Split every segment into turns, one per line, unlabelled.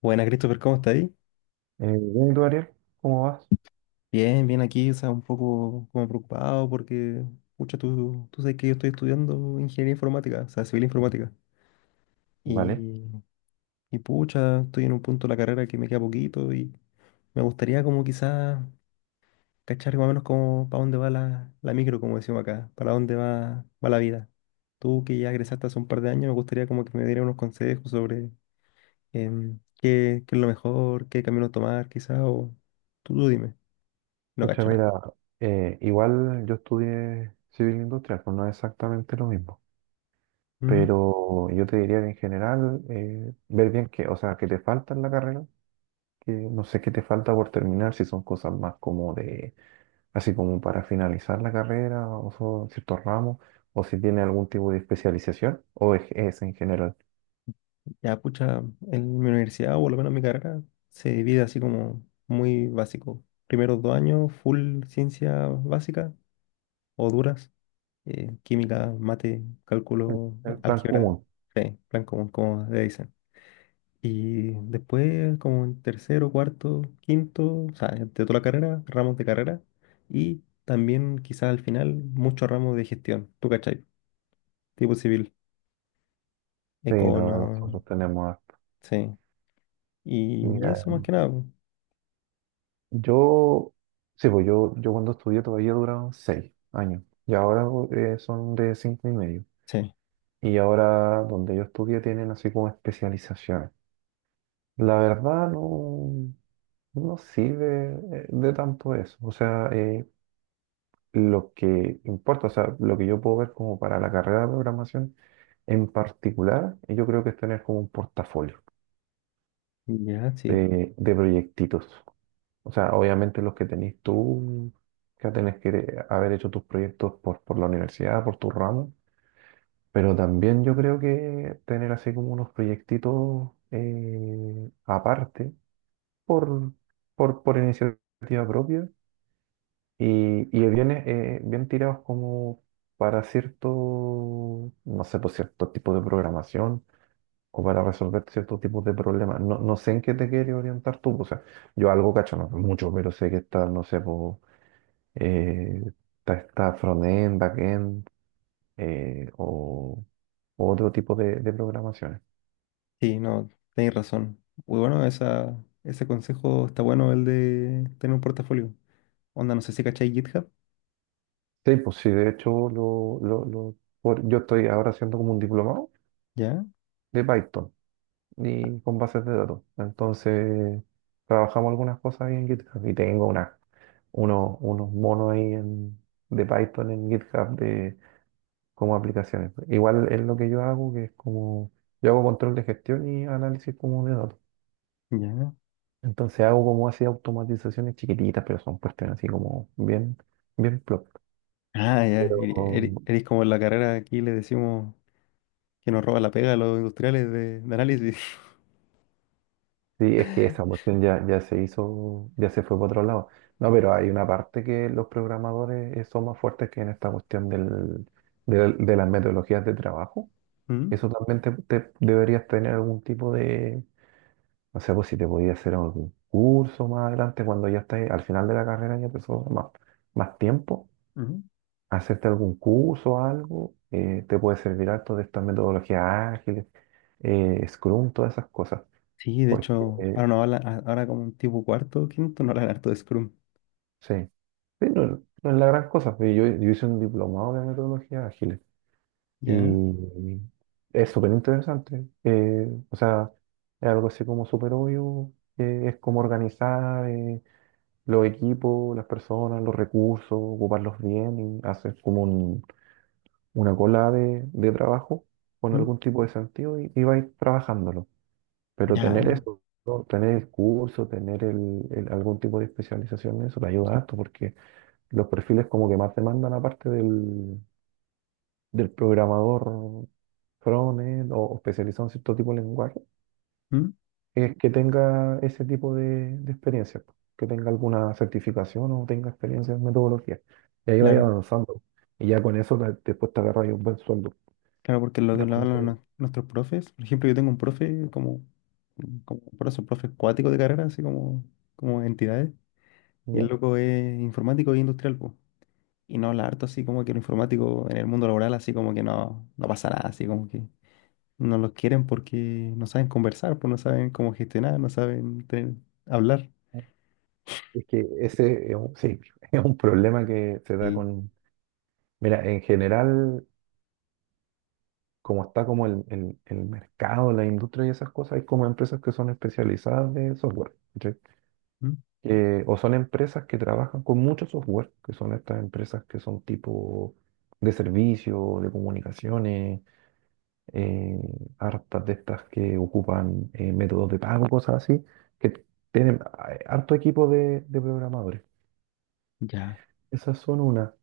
Buena, Christopher, ¿cómo estás ahí?
Bien, ¿y tú, Ariel? ¿Cómo vas?
Bien, bien aquí, o sea, un poco como preocupado porque, pucha, tú sabes que yo estoy estudiando ingeniería informática, o sea, civil informática.
Vale.
Y, y pucha, estoy en un punto de la carrera que me queda poquito y me gustaría como quizás cachar más o menos como para dónde va la micro, como decimos acá, para dónde va la vida. Tú que ya egresaste hace un par de años, me gustaría como que me dieras unos consejos sobre qué es lo mejor, qué camino tomar, quizás, o tú dime, no
Escucha,
cacho nada.
mira, igual yo estudié civil industrial, pues no es exactamente lo mismo,
¿Mm?
pero yo te diría que en general, ver bien qué, o sea, qué te falta en la carrera, que no sé qué te falta por terminar, si son cosas más como de, así como para finalizar la carrera, o son ciertos ramos, o si tiene algún tipo de especialización, o es en general
Ya, pucha, en mi universidad, o por lo menos en mi carrera, se divide así como muy básico. Primeros 2 años, full ciencia básica o duras, química, mate,
el,
cálculo,
el plan
álgebra,
común,
sí, plan común, como le dicen. Y después, como en tercero, cuarto, quinto, o sea, de toda la carrera, ramos de carrera, y también quizás al final, muchos ramos de gestión, ¿tú cachai? Tipo civil,
pero
econo,
nosotros tenemos harto.
sí. Y eso más que nada, pues,
Yo, sí, pues yo cuando estudié todavía duraron 6 años y ahora son de 5 y medio.
sí.
Y ahora donde yo estudié tienen así como especializaciones. La verdad no sirve de tanto eso. O sea, lo que importa, o sea, lo que yo puedo ver como para la carrera de programación en particular, yo creo que es tener como un portafolio
Ya, sí.
de proyectitos. O sea, obviamente los que tenés tú, que tenés que haber hecho tus proyectos por la universidad, por tu ramo, pero también yo creo que tener así como unos proyectitos aparte, por, por iniciativa propia, y bien, bien tirados como para cierto, no sé, por cierto tipo de programación, o para resolver ciertos tipos de problemas. No, no sé en qué te quieres orientar tú, pues, o sea, yo algo cacho, no mucho, pero sé que está, no sé, pues eh, está frontend, backend eh, o o otro tipo de programaciones.
Sí, no, tenéis razón. Muy bueno, esa, ese consejo está bueno, el de tener un portafolio. Onda, no sé si cacháis GitHub.
Sí, pues sí, de hecho yo estoy ahora haciendo como un diplomado
Ya,
de Python y con bases de datos. Entonces trabajamos algunas cosas ahí en GitHub y tengo unos monos de Python en GitHub de como aplicaciones. Igual es lo que yo hago, que es como yo hago control de gestión y análisis como de datos.
ya.
Entonces hago como así automatizaciones chiquititas, pero son cuestiones así como bien, bien plop.
Ah, ya.
Pero
eri-
um,
eri- Eres como en la carrera aquí le decimos que nos roba la pega a los industriales de análisis.
sí, es que esa cuestión ya se hizo, ya se fue para otro lado. No, pero hay una parte que los programadores son más fuertes que en esta cuestión de las metodologías de trabajo.
Mm,
Eso también deberías tener algún tipo de, no sé, pues si te podías hacer algún curso más adelante cuando ya estés al final de la carrera ya te sobra más tiempo
mm.
hacerte algún curso o algo, te puede servir harto de estas metodologías ágiles, Scrum, todas esas cosas.
Sí, de
Porque,
hecho, ahora no hablan, ahora como un tipo cuarto, quinto, no hablan harto de Scrum.
sí, sí, no es la gran cosa. Pero yo hice un diplomado de metodologías ágiles
Ya,
y es súper interesante. O sea, es algo así como súper obvio, es como organizar los equipos, las personas, los recursos, ocuparlos bien y hacer como un una cola de trabajo con
mm,
algún tipo de sentido y vais trabajándolo. Pero tener, claro,
ya,
eso, ¿no? Tener el curso, tener algún tipo de especialización en eso te ayuda harto porque los perfiles como que más demandan aparte del programador frontend o especializado en cierto tipo de lenguaje,
mm,
es que tenga ese tipo de experiencia, po, que tenga alguna certificación o tenga experiencia en metodología. Y ahí vaya
claro.
avanzando. Y ya con eso después te agarras un buen sueldo.
Claro, porque lo que
Ya
lo
con eso.
hablan a nuestros profes, por ejemplo, yo tengo un profe como, como, por eso, profe acuático de carrera, así como entidades, y el
¿Ya?
loco es informático e industrial, po. Y no habla harto así como que lo informático en el mundo laboral, así como que no, no pasa nada, así como que no los quieren porque no saben conversar, pues no saben cómo gestionar, no saben hablar.
Es que ese es un, sí, es un problema que se da
Sí,
con... Mira, en general, como está como el mercado, la industria y esas cosas, hay como empresas que son especializadas de software, ¿cachai?
¿Mm?
O son empresas que trabajan con mucho software, que son estas empresas que son tipo de servicio, de comunicaciones, eh, hartas de estas que ocupan métodos de pago, cosas así, que tienen harto equipo de programadores.
Ya,
Esas son una,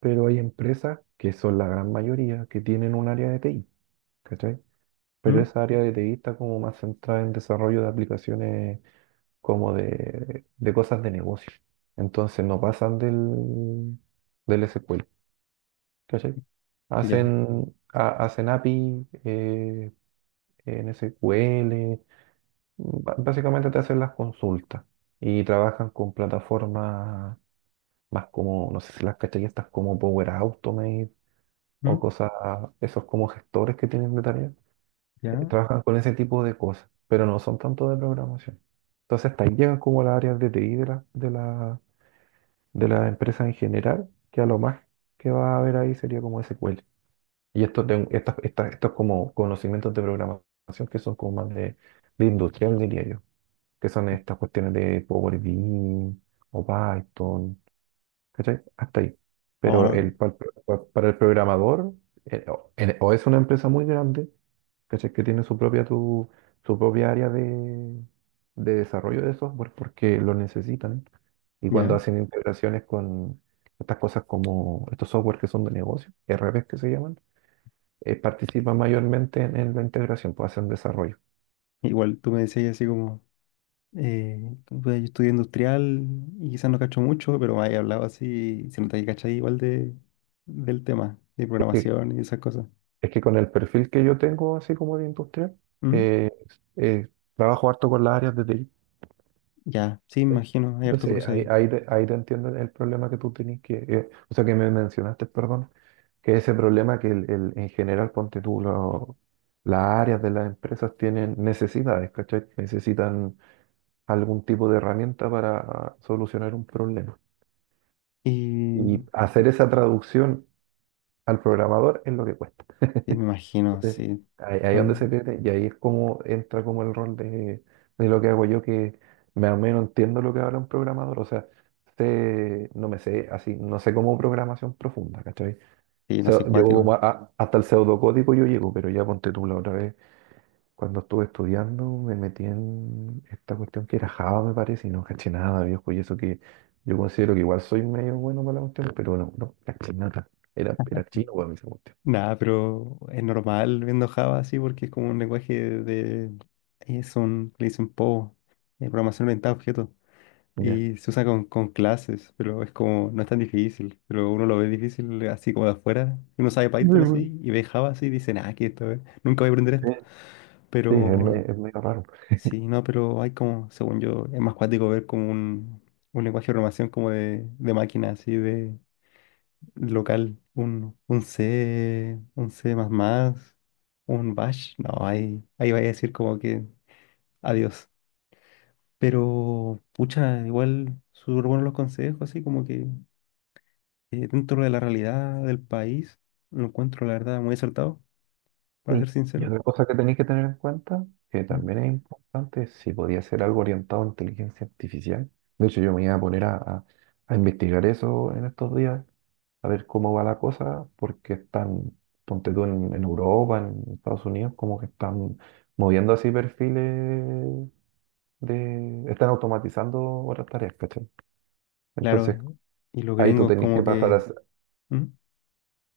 pero hay empresas que son la gran mayoría que tienen un área de TI, ¿cachai? Pero
¿Mm?
esa área de TI está como más centrada en desarrollo de aplicaciones como de cosas de negocio. Entonces no pasan del SQL, ¿cachai?
Ya,
Hacen API en SQL, básicamente te hacen las consultas y trabajan con plataformas más como, no sé si las cachai, estas como Power Automate o
¿Mm?
cosas, esos como gestores que tienen de tarea,
Ya,
trabajan con ese tipo de cosas, pero no son tanto de programación. Entonces, hasta ahí llegan como las áreas de TI de la empresa en general, que a lo más que va a haber ahí sería como SQL. Y estos como conocimientos de programación que son como más de industrial, diría yo, que son estas cuestiones de Power BI o Python, ¿cachai? Hasta ahí. Pero
ahora,
para el programador, o es una empresa muy grande, ¿cachai? Que tiene su propia, su propia área de desarrollo de software porque lo necesitan. Y cuando
ya.
hacen integraciones con estas cosas como estos software que son de negocio, RPs que se llaman, participan mayormente en la integración, pues hacen desarrollo.
Igual tú me decías así como. Eh, pues, yo estudié industrial y quizás no cacho mucho, pero me había hablado así, se nota que cachai igual de, del tema, de
Es que,
programación y esas cosas.
es que con el perfil que yo tengo, así como de industrial,
¿Mm?
eh, eh, trabajo harto con las áreas de TI.
Ya, sí, me
¿Sí?
imagino, hay harto
Entonces,
cruce ahí.
ahí te entiendo el problema que tú tenías, que, o sea, que me mencionaste, perdón, que ese problema que en general, ponte tú, las áreas de las empresas tienen necesidades, ¿cachai? Necesitan algún tipo de herramienta para solucionar un problema.
Y
Y hacer esa traducción al programador es lo que cuesta.
sí, me imagino,
Sí.
sí,
Ahí es donde se
son,
pierde y ahí es como entra como el rol de lo que hago yo, que más o menos entiendo lo que habla un programador, o sea, no me sé así, no sé cómo programación profunda, ¿cachai?
sí,
O
no
sea,
sé,
llego
cuáticos.
como hasta el pseudocódigo yo llego, pero ya ponte tú la otra vez, cuando estuve estudiando me metí en esta cuestión que era Java, me parece, y no caché nada, viejo, y eso que yo considero que igual soy medio bueno para la cuestión, pero no caché nada, era chino para mí esa cuestión.
Nada, pero es normal viendo Java así porque es como un lenguaje de, es un, le dicen PO, programación orientada a objetos.
Ya.
Y se usa con clases, pero es como, no es tan difícil, pero uno lo ve difícil así como de afuera. Uno sabe
Muy
Python
bueno.
así y ve Java así y dice, nada, que esto es, nunca voy a aprender esto.
Sí. Sí, es,
Pero
es medio raro.
sí, no, pero hay como, según yo, es más cuático ver como un lenguaje de programación como de, máquina, así de local, un C, un C++, un Bash. No, ahí vaya a decir como que adiós. Pero, pucha, igual súper buenos los consejos, así como que dentro de la realidad del país, lo encuentro, la verdad, muy acertado, para ser
Y, y
sincero.
otra cosa que tenéis que tener en cuenta, que
¿Mm?
también es importante, si podía ser algo orientado a inteligencia artificial. De hecho, yo me iba a poner a investigar eso en estos días, a ver cómo va la cosa, porque están, ponte tú en, Europa, en Estados Unidos, como que están moviendo así perfiles de... Están automatizando otras tareas, ¿cachai?
Claro,
Entonces,
y los
ahí tú
gringos
tenés
como
que pasar
que,
a,
¿Mm?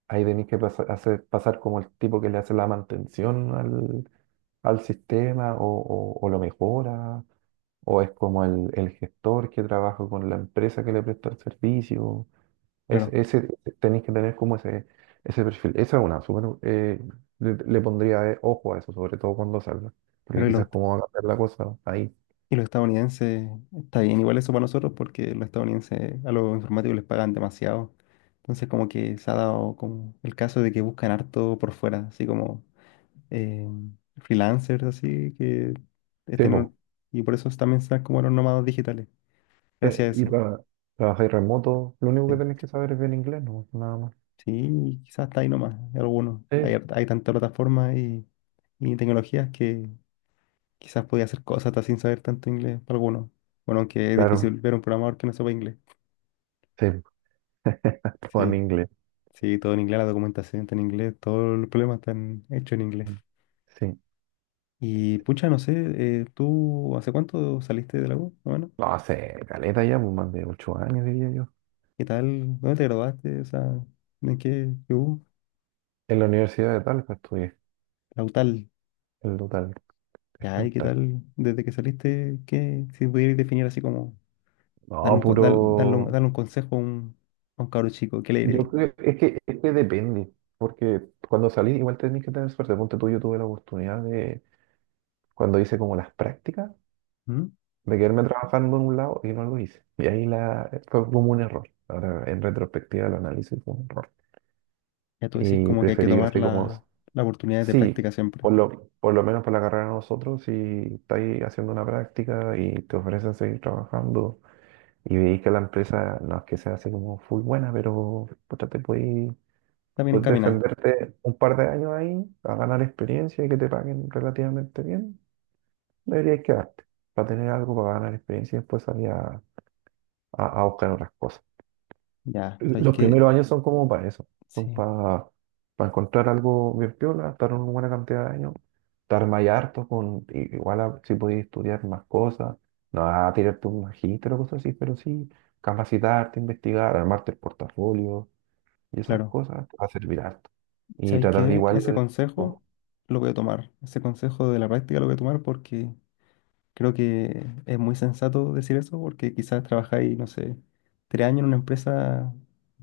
ahí tenéis que hacer pasar como el tipo que le hace la mantención al sistema o lo mejora, o es como el gestor que trabaja con la empresa que le presta el servicio.
Claro,
Ese, tenéis que tener como ese perfil. Esa es una, súper, le pondría ojo a eso, sobre todo cuando salga, porque
pero y los,
quizás como va a cambiar la cosa ahí.
y los estadounidenses, está bien igual eso para nosotros porque los estadounidenses a los informáticos les pagan demasiado. Entonces como que se ha dado como el caso de que buscan harto por fuera, así como eh, freelancers, así que es
Sí, po.
y por eso también están como los nómadas digitales, gracias
Eh,
a
Y
eso.
tra- trabajáis remoto, lo único que
Sí.
tenéis que saber es bien inglés, no, nada más.
Sí, quizás está ahí nomás, algunos. Hay,
Sí,
har- hay tantas plataformas y tecnologías que quizás podía hacer cosas hasta sin saber tanto inglés para algunos. Bueno, aunque es
claro,
difícil ver un programador que no sepa inglés.
sí, todo en
Sí,
inglés.
sí, todo en inglés, la documentación está en inglés, todos los problemas están hechos en inglés.
Sí.
Y pucha, no sé, ¿tú hace cuánto saliste de la U? Bueno,
No, hace caleta ya, pues más de 8 años, diría yo.
¿qué tal? ¿Dónde te graduaste? O sea, ¿en qué U?
En la Universidad de Talca estudié.
La UTAL.
El Lutal, el
Ya, ¿y qué
Lutal.
tal? Desde que saliste, ¿qué? Si pudieras definir así como Darle
No,
un, con- dar- darle un,
puro.
darle un consejo a un cabro chico, ¿qué le dirías?
Yo creo es que depende. Porque cuando salí, igual tenés que tener suerte. Ponte tú, yo tuve la oportunidad de, cuando hice como las prácticas,
¿Mm?
de quedarme trabajando en un lado y no lo hice. Y ahí fue como un error. Ahora, en retrospectiva, lo analizo y fue un error.
Ya tú decís
Y
como que hay que
preferí que
tomar
así como.
la, las oportunidades de
Sí,
práctica siempre.
por lo menos por la carrera de nosotros, si estáis haciendo una práctica y te ofrecen seguir trabajando y veis que la empresa no es que sea así como full buena, pero puta,
Está bien
puedes
encaminada.
defenderte un par de años ahí a ganar experiencia y que te paguen relativamente bien, deberías quedarte para tener algo para ganar experiencia y después salir a buscar otras cosas.
Ya, ¿sabéis
Los
qué?
primeros años son como para eso, son
Sí,
para encontrar algo bien piola, estar una buena cantidad de años, estar más harto con, si podías estudiar más cosas, no a tirarte un magíster o cosas así, pero sí capacitarte, investigar, armarte el portafolio y esas
claro.
cosas, va a servir harto. Y
¿Sabéis
tratar de
qué?
igual,
Ese consejo
po-
lo voy a tomar. Ese consejo de la práctica lo voy a tomar porque creo que es muy sensato decir eso porque quizás trabajáis, no sé, 3 años en una empresa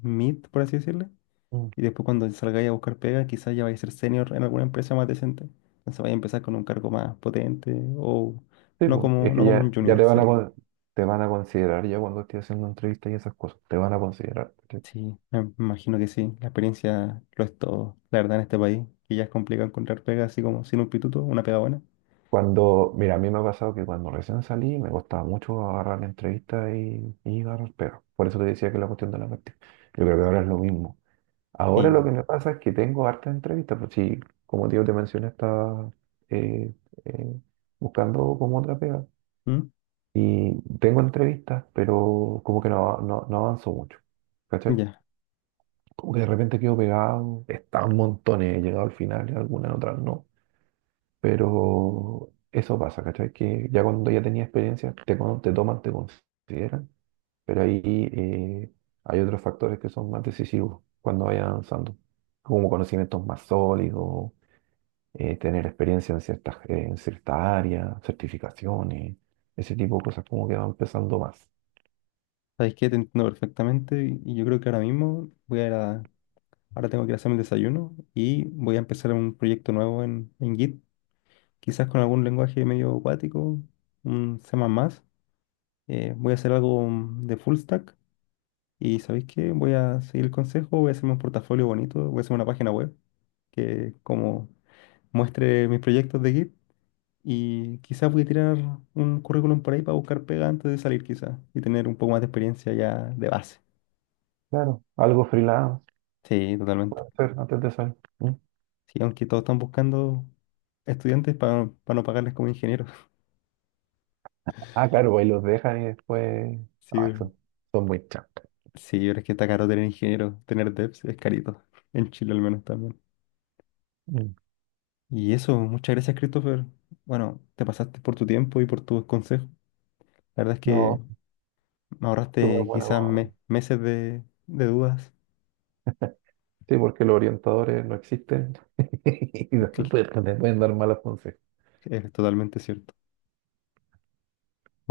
mid, por así decirlo.
mm,
Y después cuando salgáis a buscar pega, quizás ya vais a ser senior en alguna empresa más decente. Entonces vais a empezar con un cargo más potente o
sí,
no
po,
como,
es
no
que
como un
ya
junior, sí.
te van a considerar ya cuando estés haciendo entrevistas y esas cosas, te van a considerar.
Sí, me imagino que sí. La experiencia lo es todo, la verdad, en este país. Que ya es complicado encontrar pega así como sin un pituto, una pega buena.
Cuando, mira, a mí me ha pasado que cuando recién salí me costaba mucho agarrar la entrevista y agarrar pega. Por eso te decía que la cuestión de la práctica. Yo creo que ahora es lo mismo. Ahora lo
Sí.
que me pasa es que tengo hartas entrevistas, pues sí, como tío te mencioné, estaba eh, eh, buscando como otra pega.
¿Mm?
Y tengo entrevistas, pero como que no avanzo mucho. ¿Cachai?
Ya,
Como que de repente quedo pegado, están montones, he llegado al final y algunas otras no. Pero eso pasa, ¿cachai? Que ya cuando ya tenía experiencia, te toman, te consideran, pero ahí eh, hay otros factores que son más decisivos cuando vayas avanzando, como conocimientos más sólidos, tener experiencia en ciertas áreas, certificaciones, ese tipo de cosas como que van empezando más.
sabéis que te entiendo perfectamente y yo creo que ahora mismo voy a ir. Ahora tengo que ir a hacerme el desayuno y voy a empezar un proyecto nuevo en Git, quizás con algún lenguaje medio acuático, un C++. Voy a hacer algo de full stack y ¿sabéis qué? Voy a seguir el consejo, voy a hacerme un portafolio bonito, voy a hacer una página web que como muestre mis proyectos de Git y quizás voy a tirar un currículum por ahí para buscar pega antes de salir quizás y tener un poco más de experiencia ya de base.
Claro, algo freelance
Sí, totalmente.
puede ser antes de salir. ¿Mm?
Sí, aunque todos están buscando estudiantes para no pagarles como ingenieros.
Ah, claro, pues ahí los dejan y después... Ah,
Sí,
son muy chancas.
sí, pero es que está caro tener ingenieros, tener devs es carito, en Chile al menos también.
Mm.
Y eso, muchas gracias, Christopher. Bueno, te pasaste por tu tiempo y por tus consejos. La verdad es que
No,
me
súper
ahorraste quizás
bueno.
meses de dudas.
Sí, porque los orientadores no existen y después
Cl-
te pueden dar malas consejos.
Es totalmente cierto.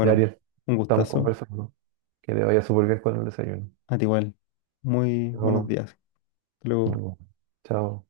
Ya, Ariel,
un
estamos
gustazo.
conversando. Que te vaya súper bien con el desayuno.
A ti igual. Muy buenos
Chao.
días. Hasta
Nos
luego.
vemos. Chao.